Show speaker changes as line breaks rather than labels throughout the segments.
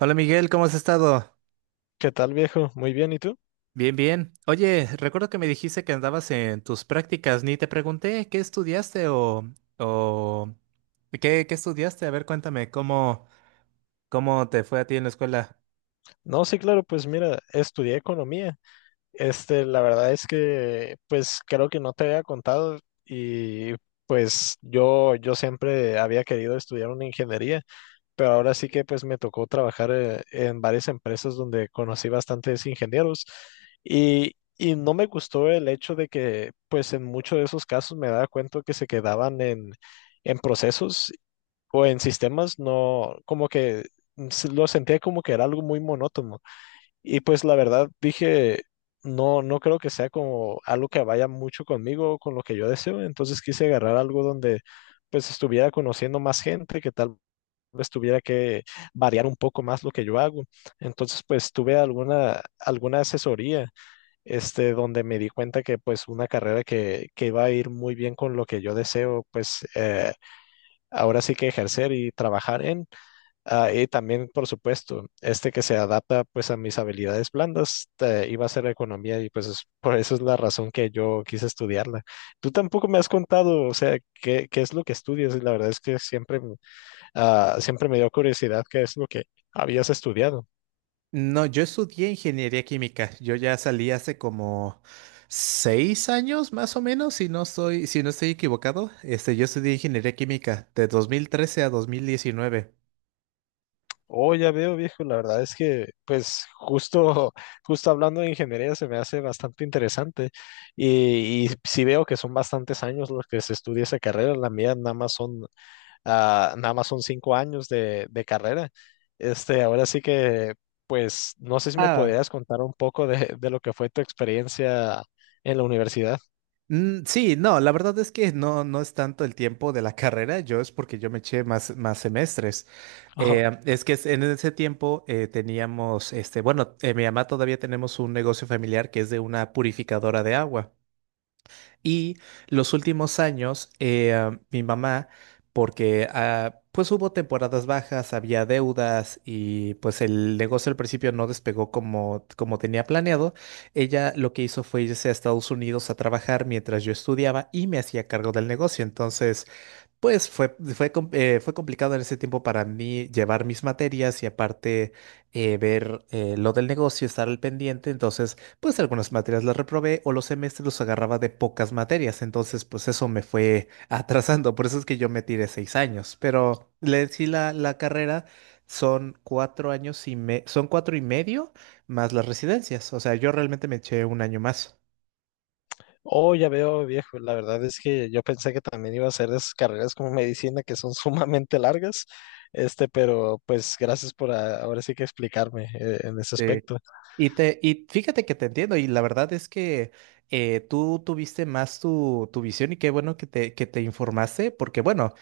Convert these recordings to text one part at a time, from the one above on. Hola Miguel, ¿cómo has estado?
¿Qué tal, viejo? Muy bien, ¿y tú?
Bien, bien. Oye, recuerdo que me dijiste que andabas en tus prácticas, ni te pregunté qué estudiaste o qué estudiaste. A ver, cuéntame, ¿cómo te fue a ti en la escuela?
No, sí, claro, pues mira, estudié economía. Este, la verdad es que, pues creo que no te había contado y pues yo siempre había querido estudiar una ingeniería, pero ahora sí que pues me tocó trabajar en varias empresas donde conocí bastantes ingenieros y, y no me gustó el hecho de que pues en muchos de esos casos me daba cuenta que se quedaban en procesos o en sistemas, no, como que lo sentía como que era algo muy monótono. Y pues la verdad dije, no, no creo que sea como algo que vaya mucho conmigo, con lo que yo deseo. Entonces quise agarrar algo donde pues estuviera conociendo más gente, que tal vez tuviera que variar un poco más lo que yo hago. Entonces pues tuve alguna asesoría, este, donde me di cuenta que pues una carrera que iba a ir muy bien con lo que yo deseo, pues... ahora sí que ejercer y trabajar en. Ah, y también, por supuesto, este que se adapta pues a mis habilidades blandas, iba a ser economía y pues por eso es la razón que yo quise estudiarla. Tú tampoco me has contado, o sea, qué es lo que estudias y la verdad es que siempre, siempre me dio curiosidad qué es lo que habías estudiado.
No, yo estudié ingeniería química. Yo ya salí hace como 6 años, más o menos, si no estoy equivocado. Yo estudié ingeniería química de 2013 a 2019.
Oh, ya veo, viejo, la verdad es que pues justo, justo hablando de ingeniería se me hace bastante interesante y sí veo que son bastantes años los que se estudia esa carrera, la mía nada más son Ah, nada más son 5 años de carrera. Este, ahora sí que, pues, no sé si me podrías contar un poco de lo que fue tu experiencia en la universidad.
Mm, sí, no, la verdad es que no, no es tanto el tiempo de la carrera, yo es porque yo me eché más semestres.
Ajá.
Es que en ese tiempo teníamos, bueno, mi mamá todavía tenemos un negocio familiar que es de una purificadora de agua. Y los últimos años, mi mamá, porque pues hubo temporadas bajas, había deudas y pues el negocio al principio no despegó como tenía planeado, ella lo que hizo fue irse a Estados Unidos a trabajar mientras yo estudiaba y me hacía cargo del negocio. Entonces, pues fue complicado en ese tiempo para mí llevar mis materias y aparte ver lo del negocio, estar al pendiente. Entonces, pues algunas materias las reprobé o los semestres los agarraba de pocas materias. Entonces, pues eso me fue atrasando. Por eso es que yo me tiré 6 años. Pero le sí la carrera son 4 años y son 4 y medio más las residencias. O sea, yo realmente me eché un año más.
Oh, ya veo, viejo. La verdad es que yo pensé que también iba a ser de esas carreras como medicina que son sumamente largas. Este, pero pues gracias por ahora sí que explicarme en ese aspecto.
Y fíjate que te entiendo, y la verdad es que tú tuviste más tu visión y qué bueno que que te informaste, porque bueno,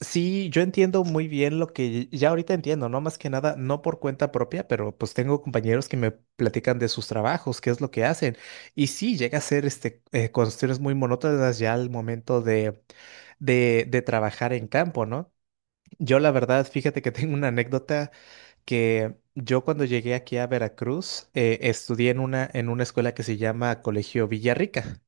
sí, yo entiendo muy bien lo que ya ahorita entiendo, ¿no? Más que nada, no por cuenta propia, pero pues tengo compañeros que me platican de sus trabajos, qué es lo que hacen, y sí, llega a ser cuestiones muy monótonas ya al momento de trabajar en campo, ¿no? Yo la verdad, fíjate que tengo una anécdota que yo cuando llegué aquí a Veracruz estudié en una escuela que se llama Colegio Villarrica.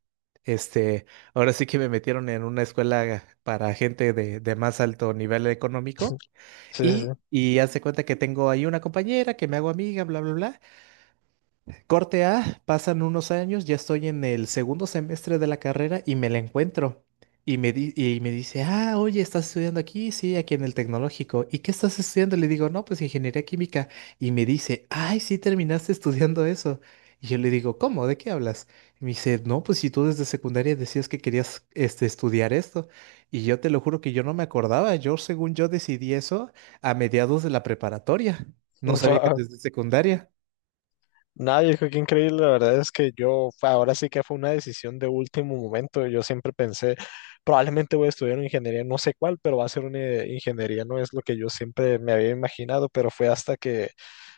Este, Ahora sí que me metieron en una escuela para gente de más alto nivel económico
Sí, sí, sí.
y haz de cuenta que tengo ahí una compañera que me hago amiga, bla, bla, bla. Corte A, pasan unos años, ya estoy en el segundo semestre de la carrera y me la encuentro. Y me dice, ah, oye, ¿estás estudiando aquí? Sí, aquí en el tecnológico. ¿Y qué estás estudiando? Le digo, no, pues ingeniería química. Y me dice, ay, sí, terminaste estudiando eso. Y yo le digo, ¿cómo? ¿De qué hablas? Y me dice, no, pues si tú desde secundaria decías que querías estudiar esto. Y yo te lo juro que yo no me acordaba. Yo, según yo, decidí eso a mediados de la preparatoria. No sabía que
Wow.
desde secundaria.
Nada, viejo, qué increíble. La verdad es que yo, ahora sí que fue una decisión de último momento. Yo siempre pensé, probablemente voy a estudiar una ingeniería, no sé cuál, pero va a ser una ingeniería, no es lo que yo siempre me había imaginado, pero fue hasta que,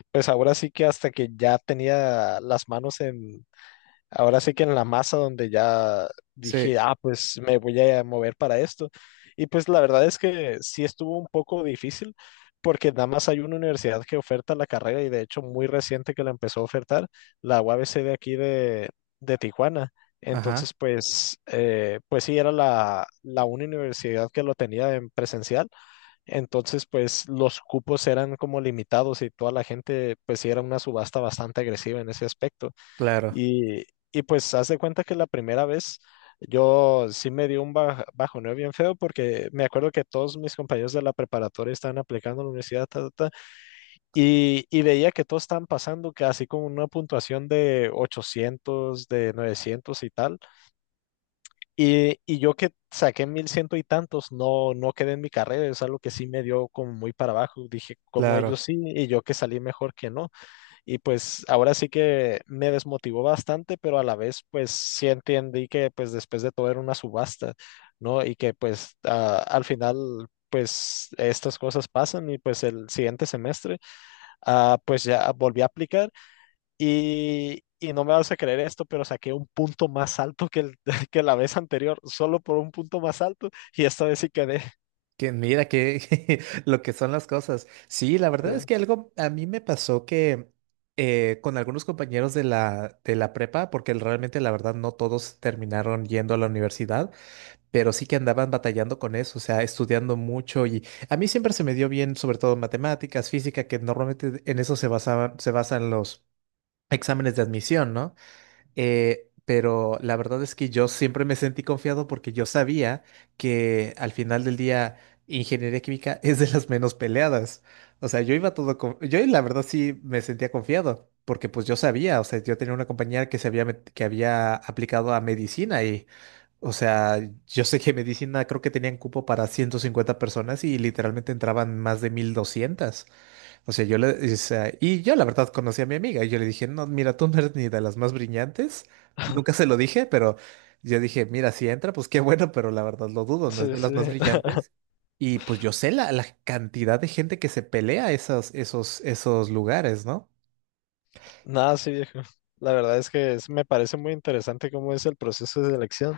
pues ahora sí que hasta que ya tenía las manos en, ahora sí que en la masa donde ya
Sí.
dije, ah, pues me voy a mover para esto. Y pues la verdad es que sí estuvo un poco difícil porque nada más hay una universidad que oferta la carrera y de hecho muy reciente que la empezó a ofertar, la UABC de aquí de Tijuana.
Ajá.
Entonces, pues, pues sí, era la única universidad que lo tenía en presencial. Entonces, pues los cupos eran como limitados y toda la gente, pues sí, era una subasta bastante agresiva en ese aspecto.
Claro,
Y, y pues haz de cuenta que la primera vez yo sí me dio un bajo bajoneo bien feo porque me acuerdo que todos mis compañeros de la preparatoria estaban aplicando a la universidad ta, ta, ta, y veía que todos estaban pasando casi con una puntuación de 800 de 900 y tal. Y yo que saqué 1100 y tantos, no, no quedé en mi carrera, es algo que sí me dio como muy para abajo. Dije, como
claro.
ellos sí, y yo que salí mejor que no. Y pues ahora sí que me desmotivó bastante, pero a la vez pues sí entendí que pues después de todo era una subasta, ¿no? Y que pues al final pues estas cosas pasan y pues el siguiente semestre pues ya volví a aplicar y no me vas a creer esto, pero saqué un punto más alto que, el, que la vez anterior, solo por un punto más alto y esta vez sí quedé.
Que mira que lo que son las cosas. Sí, la verdad es que algo a mí me pasó que con algunos compañeros de la prepa, porque realmente la verdad no todos terminaron yendo a la universidad, pero sí que andaban batallando con eso, o sea, estudiando mucho y a mí siempre se me dio bien, sobre todo matemáticas, física, que normalmente en eso se basan los exámenes de admisión, ¿no? Pero la verdad es que yo siempre me sentí confiado porque yo sabía que al final del día ingeniería química es de las menos peleadas. O sea, yo iba todo con Yo la verdad sí me sentía confiado porque pues yo sabía, o sea, yo tenía una compañera que que había aplicado a medicina y, o sea, yo sé que medicina creo que tenían cupo para 150 personas y literalmente entraban más de 1.200. O sea, o sea, y yo la verdad conocí a mi amiga y yo le dije, no, mira, tú no eres ni de las más brillantes. Nunca se lo dije, pero yo dije, mira, si entra, pues qué bueno, pero la verdad lo dudo, no es
Sí,
de
sí.
las más brillantes. Y pues yo sé la cantidad de gente que se pelea esos lugares, ¿no?
Nada, sí, viejo. La verdad es que me parece muy interesante cómo es el proceso de selección.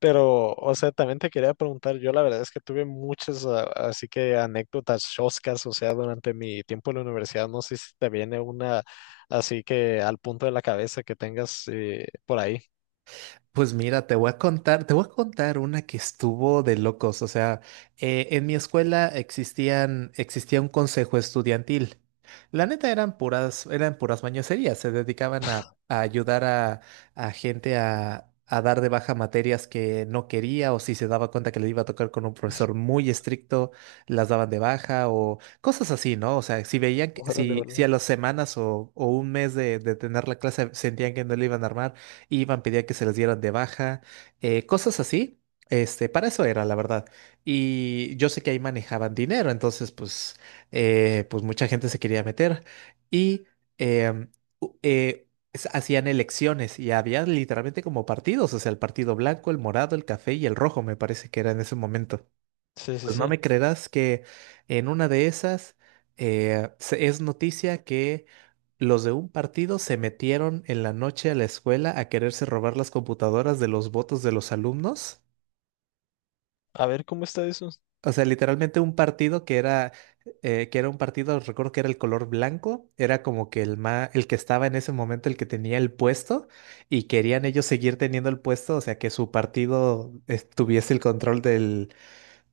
Pero, o sea, también te quería preguntar, yo la verdad es que tuve muchas, así que anécdotas choscas, o sea, durante mi tiempo en la universidad, no sé si te viene una así que al punto de la cabeza que tengas por ahí.
Pues mira, te voy a contar una que estuvo de locos. O sea, en mi escuela existía un consejo estudiantil. La neta eran puras mañoserías. Se dedicaban a ayudar a gente a dar de baja materias que no quería, o si se daba cuenta que le iba a tocar con un profesor muy estricto, las daban de baja, o cosas así, ¿no? O sea, si veían que,
Órale,
si, si a
órale.
las semanas o un mes de tener la clase sentían que no le iban a armar pedían que se les dieran de baja, cosas así. Para eso era, la verdad. Y yo sé que ahí manejaban dinero, entonces, pues, pues mucha gente se quería meter. Y em, u- eh, hacían elecciones y había literalmente como partidos, o sea, el partido blanco, el morado, el café y el rojo, me parece que era en ese momento.
Sí, sí,
Pues no
sí.
me creerás que en una de esas es noticia que los de un partido se metieron en la noche a la escuela a quererse robar las computadoras de los votos de los alumnos.
A ver, ¿cómo está eso?
O sea, literalmente un partido que era un partido, recuerdo que era el color blanco, era como que el que estaba en ese momento, el que tenía el puesto, y querían ellos seguir teniendo el puesto, o sea, que su partido tuviese el control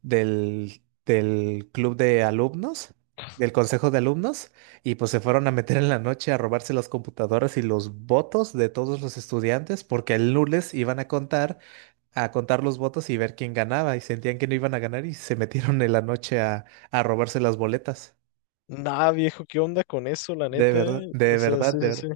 del club de alumnos, del consejo de alumnos, y pues se fueron a meter en la noche a robarse las computadoras y los votos de todos los estudiantes, porque el lunes iban a contar, los votos y ver quién ganaba, y sentían que no iban a ganar y se metieron en la noche a robarse las boletas.
Nah, viejo, ¿qué onda con eso, la
De
neta,
verdad,
eh? O
de
sea,
verdad,
sí, sí,
de
sí.
verdad.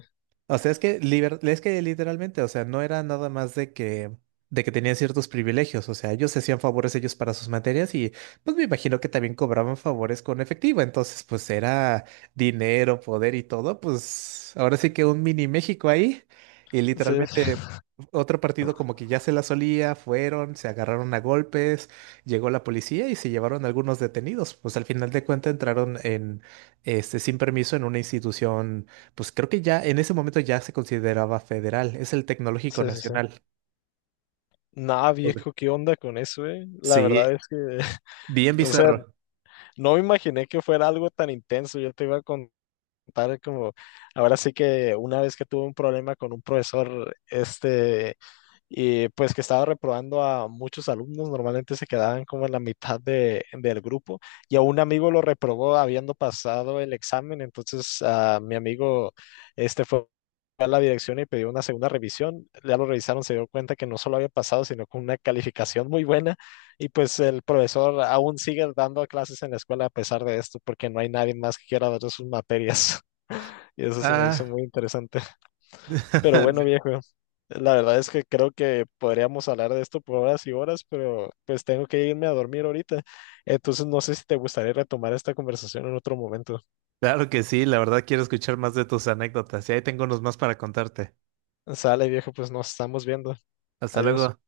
O sea, es que literalmente, o sea, no era nada más de que tenían ciertos privilegios, o sea, ellos se hacían favores ellos para sus materias y pues me imagino que también cobraban favores con efectivo, entonces pues era dinero, poder y todo, pues ahora sí que un mini México ahí y
Sí,
literalmente otro partido como que ya se la solía, fueron, se agarraron a golpes, llegó la policía y se llevaron algunos detenidos, pues al final de cuentas entraron sin permiso en una institución, pues creo que ya en ese momento ya se consideraba federal, es el Tecnológico
sí, sí, sí.
Nacional.
Nah, viejo, ¿qué onda con eso, eh? La verdad
Sí,
es que,
bien
o sea,
bizarro.
no me imaginé que fuera algo tan intenso. Yo te iba a contar como, ahora sí que una vez que tuve un problema con un profesor, este, y pues que estaba reprobando a muchos alumnos, normalmente se quedaban como en la mitad del grupo, y a un amigo lo reprobó habiendo pasado el examen, entonces a mi amigo, este fue a la dirección y pidió una segunda revisión, ya lo revisaron, se dio cuenta que no solo había pasado, sino con una calificación muy buena, y pues el profesor aún sigue dando clases en la escuela a pesar de esto, porque no hay nadie más que quiera dar sus materias. Y eso se me hizo
Ah,
muy interesante. Pero bueno, viejo, la verdad es que creo que podríamos hablar de esto por horas y horas, pero pues tengo que irme a dormir ahorita. Entonces no sé si te gustaría retomar esta conversación en otro momento.
claro que sí, la verdad quiero escuchar más de tus anécdotas y ahí tengo unos más para contarte.
Sale, viejo, pues nos estamos viendo.
Hasta
Adiós.
luego.